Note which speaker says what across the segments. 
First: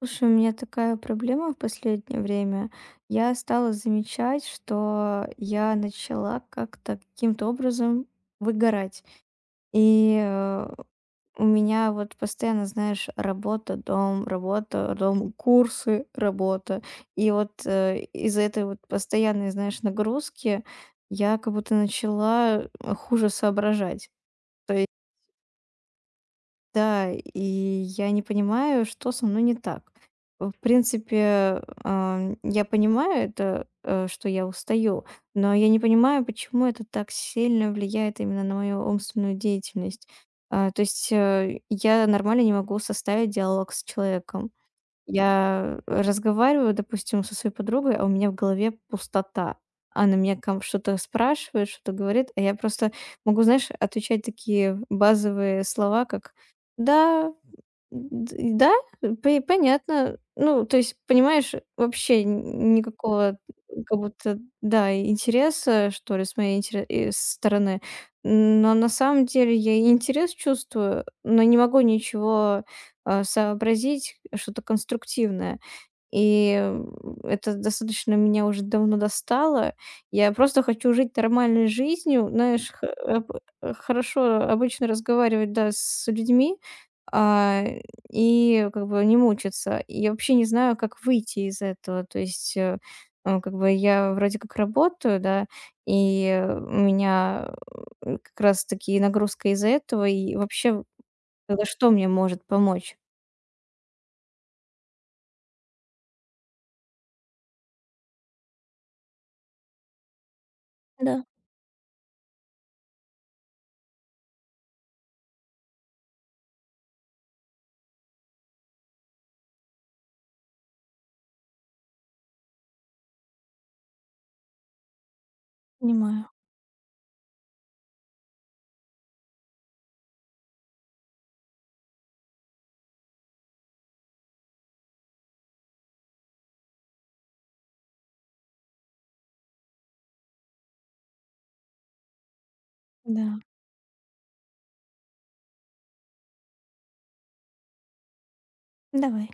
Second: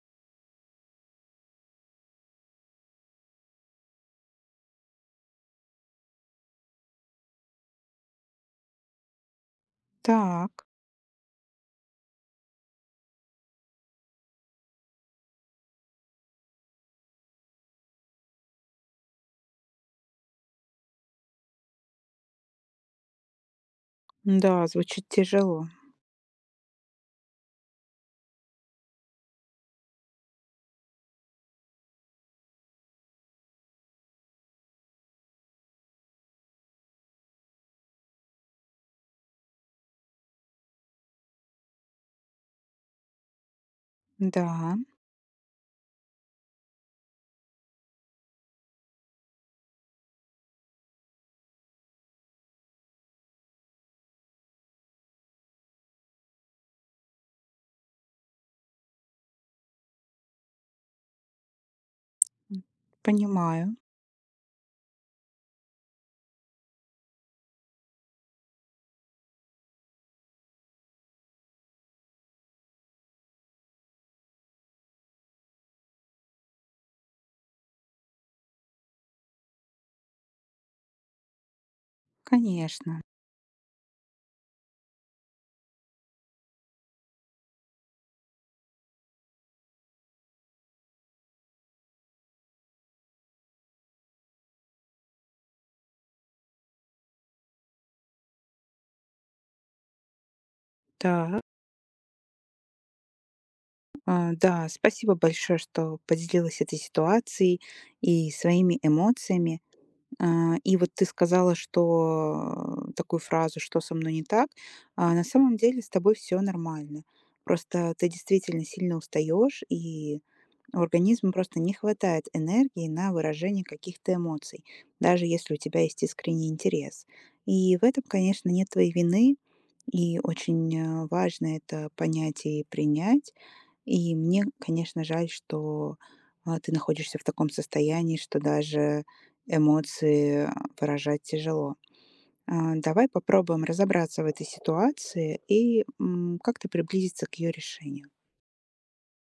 Speaker 1: Слушай, у меня такая проблема в последнее время. Я стала замечать, что я начала как-то каким-то образом выгорать. И
Speaker 2: Так,
Speaker 1: э, у меня вот постоянно, знаешь, работа, дом, курсы, работа. И вот из-за этой вот постоянной, знаешь, нагрузки я как будто начала хуже соображать.
Speaker 2: да,
Speaker 1: То
Speaker 2: звучит тяжело.
Speaker 1: да, и я не понимаю, что со мной не так. В принципе, я понимаю это, что я устаю, но я не понимаю, почему это так сильно влияет именно на мою умственную деятельность. То есть я нормально не могу составить диалог с человеком.
Speaker 2: Да,
Speaker 1: Я разговариваю, допустим, со своей подругой, а у меня в голове пустота. Она меня ком что-то спрашивает, что-то говорит, а я просто могу, знаешь, отвечать такие базовые слова, как "да", Д да, по понятно. Ну, то есть, понимаешь, вообще н никакого
Speaker 2: понимаю,
Speaker 1: как будто, да, интереса, что ли, с моей стороны. Но на самом деле я и интерес чувствую, но не могу ничего, сообразить, что-то конструктивное. И, это достаточно меня уже давно достало. Я просто хочу жить нормальной жизнью, знаешь, х
Speaker 2: конечно.
Speaker 1: об хорошо обычно разговаривать, да, с людьми, а, и как бы не мучиться. И я вообще не знаю, как выйти из этого. То есть, как бы я вроде как работаю, да, и у меня, как раз таки нагрузка из-за этого. И вообще,
Speaker 2: Так,
Speaker 1: тогда что мне может помочь?
Speaker 2: да, спасибо большое, что поделилась этой ситуацией и своими эмоциями. И вот ты
Speaker 1: Да.
Speaker 2: сказала, что такую фразу, что со мной не так, а на самом деле с тобой все нормально. Просто ты действительно сильно устаешь, и у организма просто не хватает энергии на выражение каких-то эмоций, даже если у тебя есть
Speaker 1: Понимаю,
Speaker 2: искренний интерес. И в этом, конечно, нет твоей вины, и очень важно это понять и принять. И мне, конечно, жаль, что ты находишься в таком состоянии, что даже эмоции выражать тяжело. Давай
Speaker 1: да.
Speaker 2: попробуем разобраться в этой ситуации и как-то приблизиться к ее решению.
Speaker 1: Давай.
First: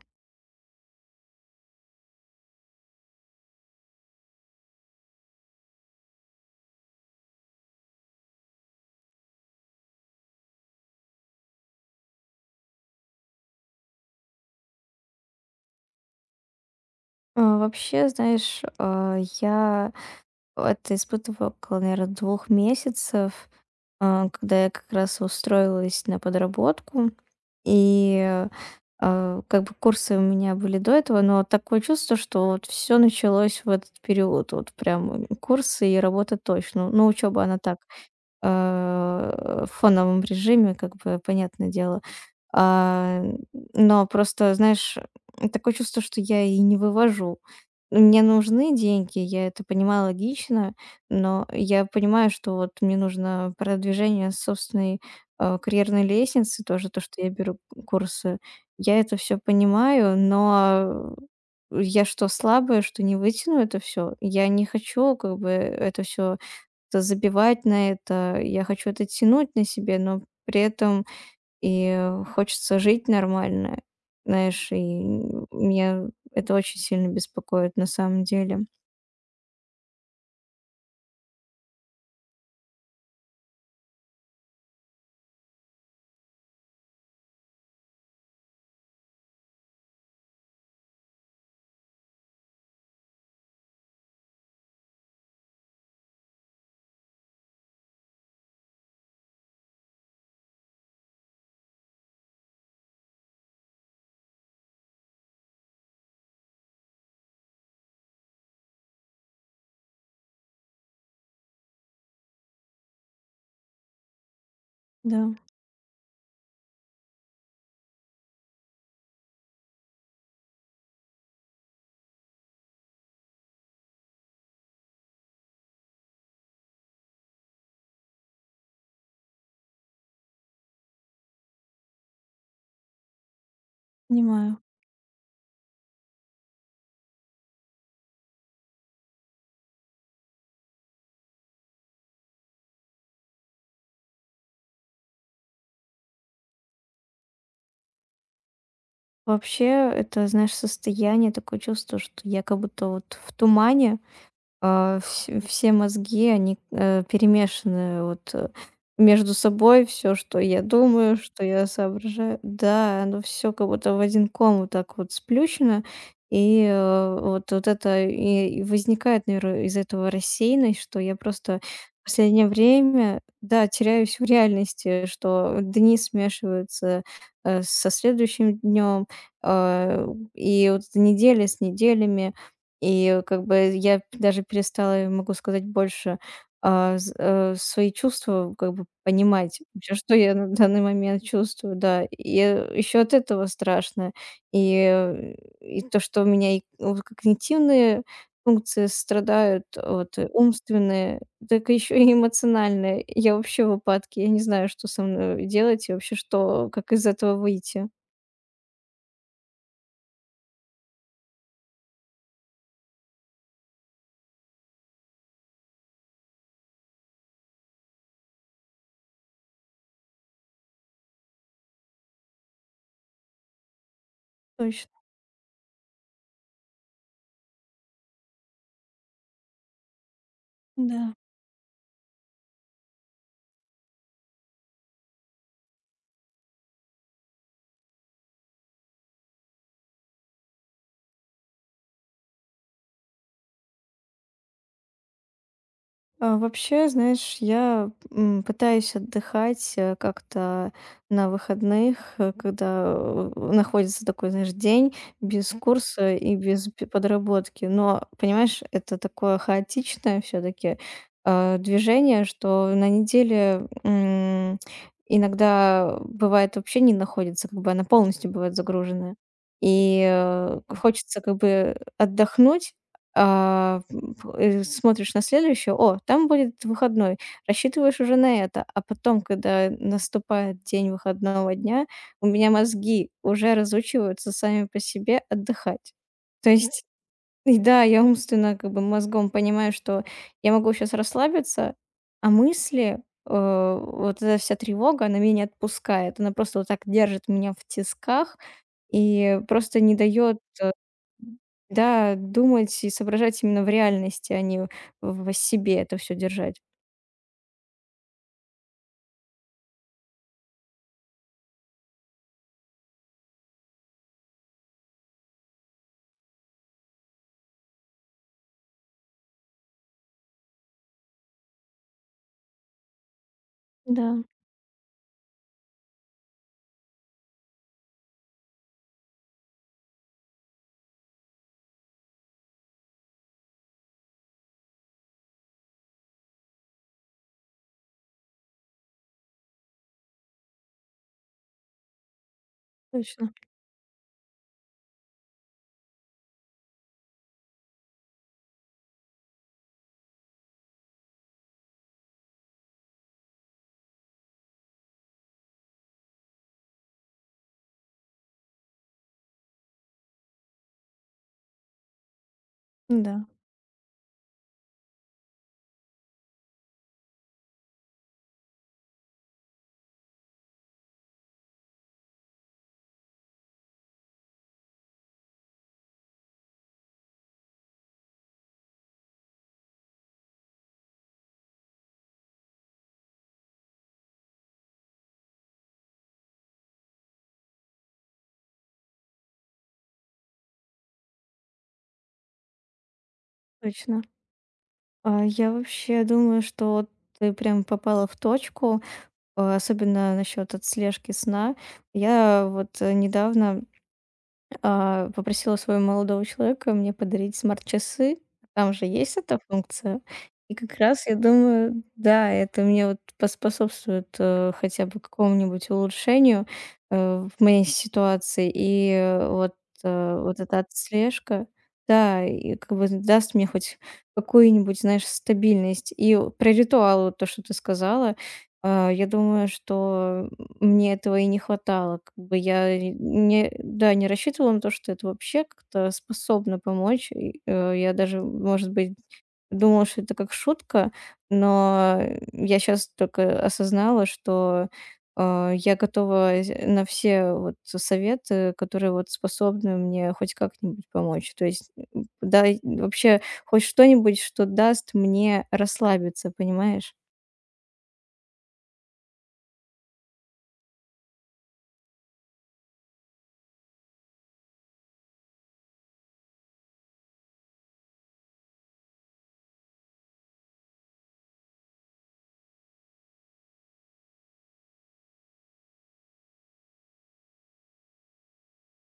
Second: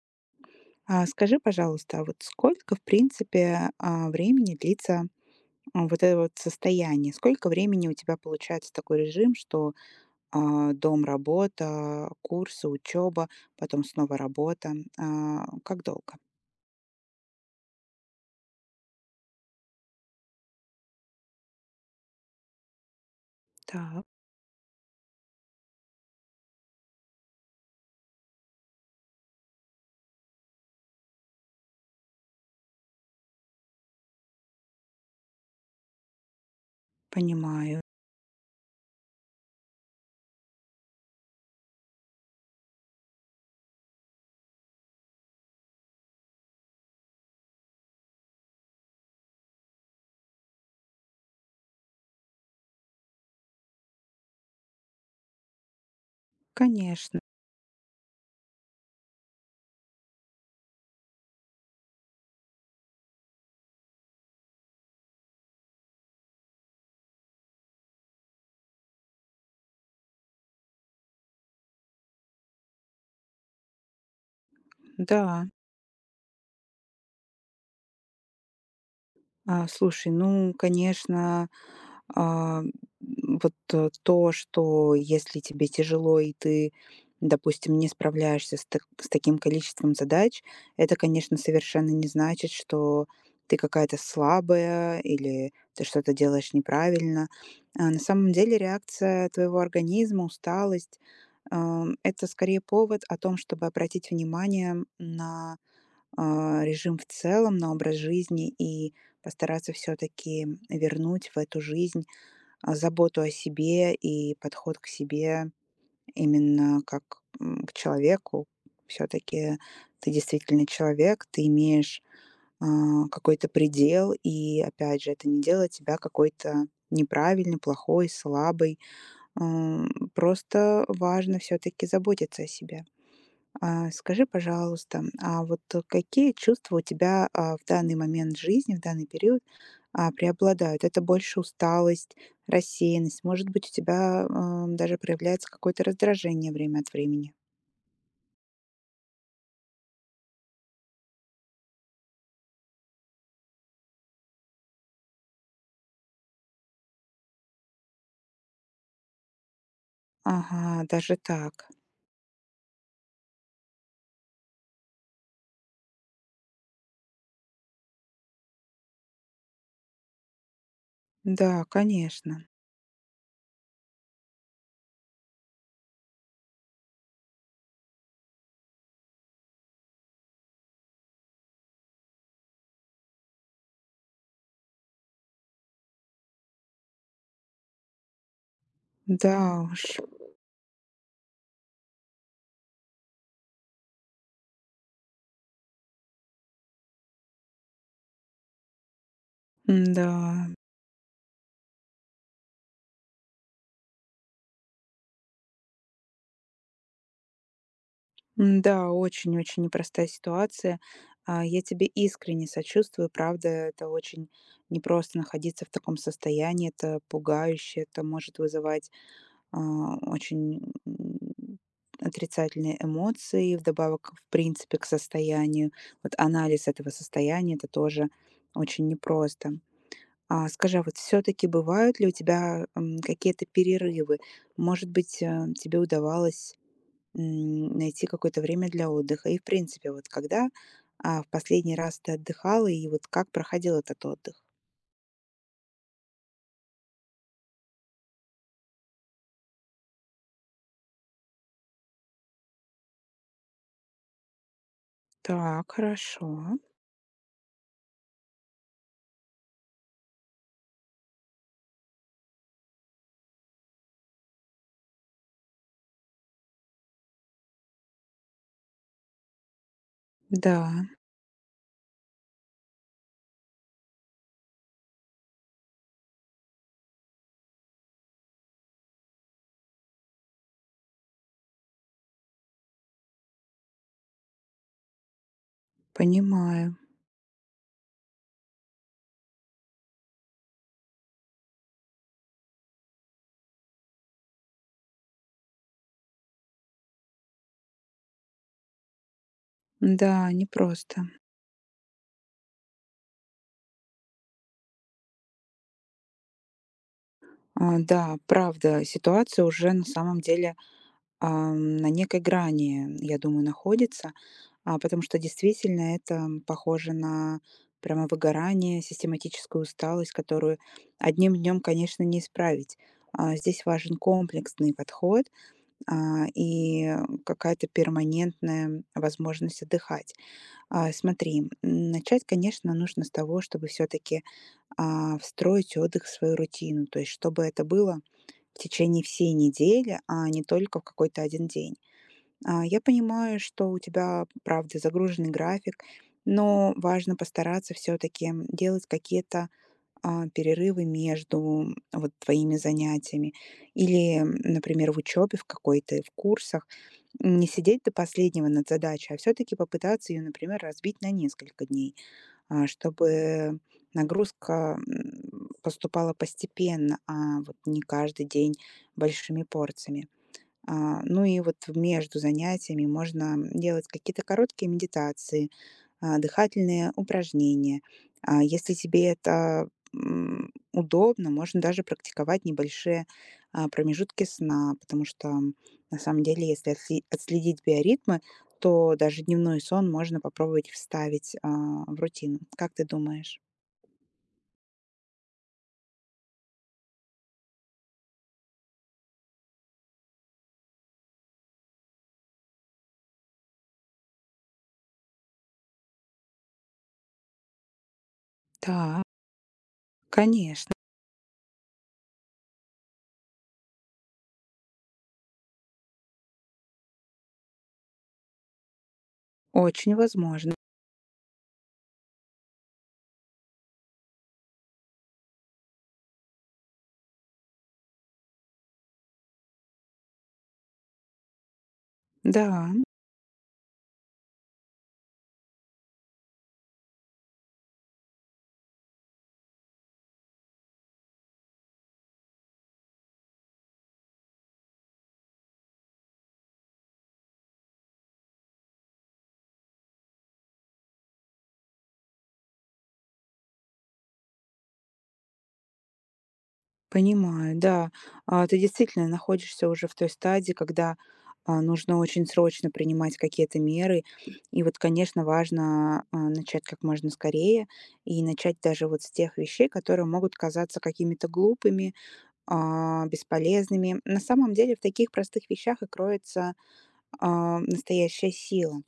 Speaker 2: А скажи, пожалуйста, а вот сколько, в принципе, времени длится, вот это вот состояние? Сколько времени у тебя получается такой режим, что, дом, работа, курсы, учеба, потом снова работа? Как долго?
Speaker 1: Вообще, знаешь, я это испытывала около, наверно, 2 месяцев,
Speaker 2: Так.
Speaker 1: когда я как раз устроилась на подработку. И, как бы курсы у меня были до этого, но такое чувство, что вот все началось в этот период. Вот прям курсы и работа точно. Ну, учеба она так
Speaker 2: Понимаю.
Speaker 1: в фоновом режиме, как бы, понятное дело. А, но просто, знаешь, такое чувство, что я и не вывожу. Мне нужны деньги, я это понимаю логично, но я понимаю, что вот мне нужно продвижение собственной, карьерной лестницы, тоже то,
Speaker 2: Конечно,
Speaker 1: что я беру курсы. Я это все понимаю, но я что, слабая, что не вытяну это все? Я не хочу как бы это все как-то забивать на это. Я хочу это тянуть на себе, но при этом и хочется жить нормально, знаешь, и
Speaker 2: да.
Speaker 1: меня это очень сильно беспокоит на самом деле.
Speaker 2: Слушай, ну, конечно, а, вот то, что если тебе тяжело и ты, допустим, не справляешься с таким количеством задач, это, конечно, совершенно не значит, что ты какая-то слабая или ты что-то делаешь неправильно. А на самом деле реакция твоего организма, усталость, это скорее повод о том, чтобы обратить внимание на режим в целом, на образ жизни и постараться все-таки вернуть в эту жизнь заботу о себе и подход к
Speaker 1: Да,
Speaker 2: себе именно как к человеку. Все-таки ты действительно человек, ты имеешь какой-то предел, и опять же, это не делает тебя какой-то неправильный, плохой, слабый. Просто важно все-таки заботиться о себе. Скажи,
Speaker 1: понимаю.
Speaker 2: пожалуйста, а вот какие чувства у тебя, в данный момент жизни, в данный период, преобладают? Это больше усталость, рассеянность? Может быть, у тебя, даже проявляется какое-то раздражение время от времени?
Speaker 1: Вообще, это, знаешь, состояние, такое чувство, что я как будто вот в тумане, все мозги, они перемешаны между собой, все, что я
Speaker 2: Ага, даже
Speaker 1: думаю, что я
Speaker 2: так.
Speaker 1: соображаю. Да, оно все как будто в один ком вот так вот сплющено. Вот это и возникает, наверное, из этого рассеянность, что я просто
Speaker 2: Да,
Speaker 1: в
Speaker 2: конечно.
Speaker 1: последнее время, да, теряюсь в реальности, что дни смешиваются со следующим днем, а, и вот недели с неделями. И как бы я даже перестала, могу сказать, больше, свои чувства как бы
Speaker 2: Да
Speaker 1: понимать,
Speaker 2: уж.
Speaker 1: вообще, что я на данный момент чувствую, да. И еще от этого страшно. И э, и то, что у меня ну, вот когнитивные функции страдают,
Speaker 2: Да,
Speaker 1: вот, и умственные, так еще и эмоциональные. Я вообще в упадке, я не знаю, что со мной делать и вообще, что как из этого выйти.
Speaker 2: да, очень-очень непростая ситуация. Я тебе искренне сочувствую. Правда, это очень непросто находиться в таком состоянии. Это пугающе, это может вызывать, очень м, отрицательные эмоции, вдобавок, в принципе, к
Speaker 1: Точно,
Speaker 2: состоянию. Вот анализ этого состояния, это тоже очень непросто. А скажи, а вот
Speaker 1: да.
Speaker 2: все-таки бывают ли у тебя какие-то перерывы? Может быть, тебе удавалось найти какое-то время для отдыха? И, в принципе, вот когда в последний раз ты отдыхала, и вот как проходил этот отдых?
Speaker 1: Вообще, знаешь, я пытаюсь отдыхать, как-то на выходных, когда, находится такой, знаешь, день без
Speaker 2: Так,
Speaker 1: курса и
Speaker 2: хорошо.
Speaker 1: без п подработки. Но, понимаешь, это такое хаотичное все таки движение, что на неделе, иногда бывает вообще не находится, как бы она полностью бывает загруженная.
Speaker 2: Да,
Speaker 1: Хочется как бы отдохнуть, а, м, смотришь на следующее: "О, там будет выходной". Рассчитываешь уже на это. А потом, когда наступает день выходного дня, у меня мозги уже разучиваются сами по себе отдыхать. То
Speaker 2: понимаю.
Speaker 1: есть, и да, я умственно как бы мозгом понимаю, что я могу сейчас расслабиться, а вот эта вся тревога, она меня не отпускает. Она просто вот так держит меня в тисках и просто не
Speaker 2: Да,
Speaker 1: дает
Speaker 2: непросто.
Speaker 1: да, думать и соображать именно в реальности, а не в себе это все держать.
Speaker 2: Да, правда, ситуация уже на самом деле, на некой грани, я думаю, находится, потому что действительно это похоже на прямо выгорание, систематическую усталость, которую одним днем, конечно, не исправить. Здесь важен
Speaker 1: Да,
Speaker 2: комплексный подход, и какая-то перманентная возможность отдыхать. Смотри, начать, конечно, нужно с того, чтобы все-таки встроить отдых в свою рутину. То есть чтобы это было в течение всей недели, а не только в какой-то один день. Я
Speaker 1: точно.
Speaker 2: понимаю, что у тебя, правда, загруженный график, но важно постараться все-таки делать какие-то перерывы между вот твоими занятиями или, например, в учебе в какой-то, в курсах, не сидеть до последнего над задачей, а все-таки попытаться ее, например, разбить на несколько дней
Speaker 1: Да,
Speaker 2: чтобы нагрузка, поступала постепенно, а вот не каждый день большими порциями. Ну и вот между занятиями можно делать какие-то короткие медитации, дыхательные упражнения. Если тебе это удобно, можно даже практиковать небольшие промежутки сна, потому что на самом деле, если отследить биоритмы, то даже дневной сон можно попробовать вставить в рутину. Как ты думаешь?
Speaker 1: точно. Я вообще думаю, что вот ты прям попала в точку, особенно насчет отслежки сна. Я вот, недавно попросила своего молодого человека мне подарить смарт-часы. Там же
Speaker 2: Да,
Speaker 1: есть эта функция. И
Speaker 2: конечно,
Speaker 1: как раз я думаю, да, это мне вот поспособствует, хотя бы какому-нибудь улучшению, в моей ситуации. И, э, вот,
Speaker 2: очень
Speaker 1: э, вот
Speaker 2: возможно.
Speaker 1: эта отслежка, да, и как бы даст мне хоть какую-нибудь, знаешь, стабильность. И про ритуал, вот то, что ты сказала, я думаю, что мне этого и не хватало, как бы
Speaker 2: Да.
Speaker 1: я и не да, не рассчитывала на то, что это вообще как-то способно помочь. Я даже, может быть, думала, что это как шутка, но я сейчас только осознала, что, я готова з на все вот советы, которые вот способны мне хоть как-нибудь помочь. То есть, дай вообще хоть что-нибудь, что даст мне расслабиться, понимаешь?
Speaker 2: Понимаю, да. Ты действительно находишься уже в той стадии, когда, нужно очень срочно принимать какие-то меры. И вот, конечно, важно, начать как можно скорее и начать даже вот с тех вещей, которые могут казаться какими-то глупыми, бесполезными. На самом деле в таких простых вещах и кроется настоящая сила.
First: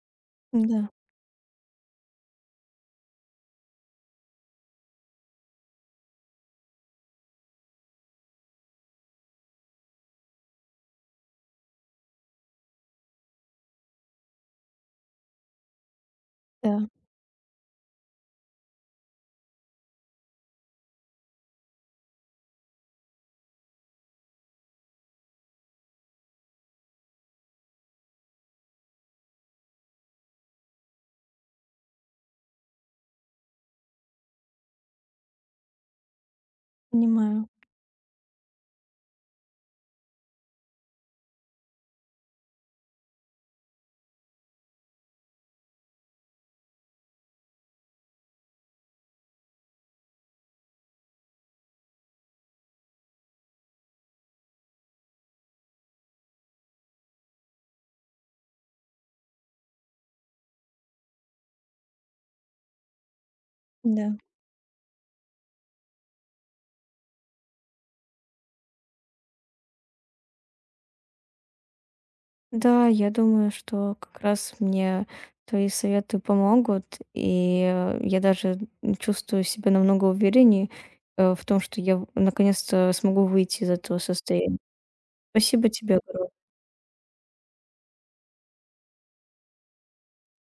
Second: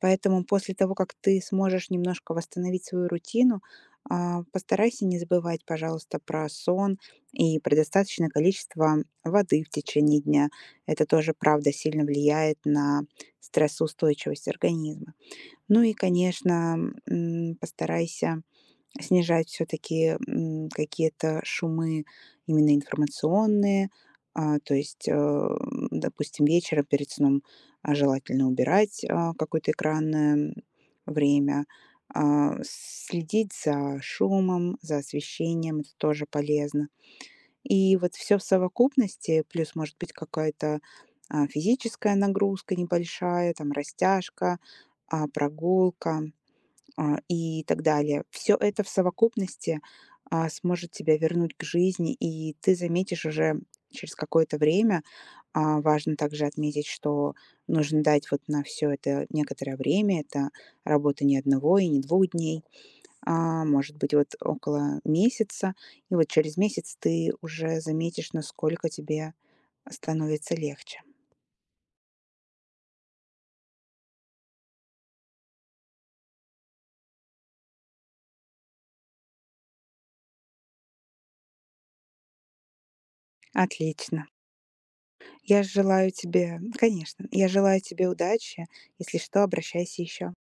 Speaker 2: Поэтому после
Speaker 1: Да,
Speaker 2: того, как ты сможешь немножко восстановить свою рутину, постарайся не забывать, пожалуйста, про сон и про достаточное количество воды в течение дня. Это тоже, правда, сильно влияет на стрессоустойчивость организма. Ну и, конечно,
Speaker 1: да,
Speaker 2: постарайся снижать все таки какие-то шумы именно информационные, то есть, допустим, вечером перед сном, желательно убирать, какое-то экранное время, следить за шумом, за освещением, это тоже полезно.
Speaker 1: понимаю,
Speaker 2: И вот все в совокупности, плюс, может быть, какая-то, физическая нагрузка небольшая, там растяжка, прогулка и так далее. Все это в совокупности сможет тебя вернуть к жизни, и ты заметишь уже через какое-то время. Важно также отметить, что нужно дать вот на все это некоторое время. Это работа не одного и не двух дней, а может быть
Speaker 1: да.
Speaker 2: вот около месяца. И вот через месяц ты уже заметишь, насколько тебе становится легче.
Speaker 1: Да, я думаю, что как раз мне твои советы помогут, и я даже чувствую себя намного увереннее в том, что я наконец-то смогу выйти из этого
Speaker 2: Отлично.
Speaker 1: состояния.
Speaker 2: Я
Speaker 1: Спасибо тебе
Speaker 2: желаю
Speaker 1: огромное.
Speaker 2: тебе, конечно, я желаю тебе удачи. Если что, обращайся еще.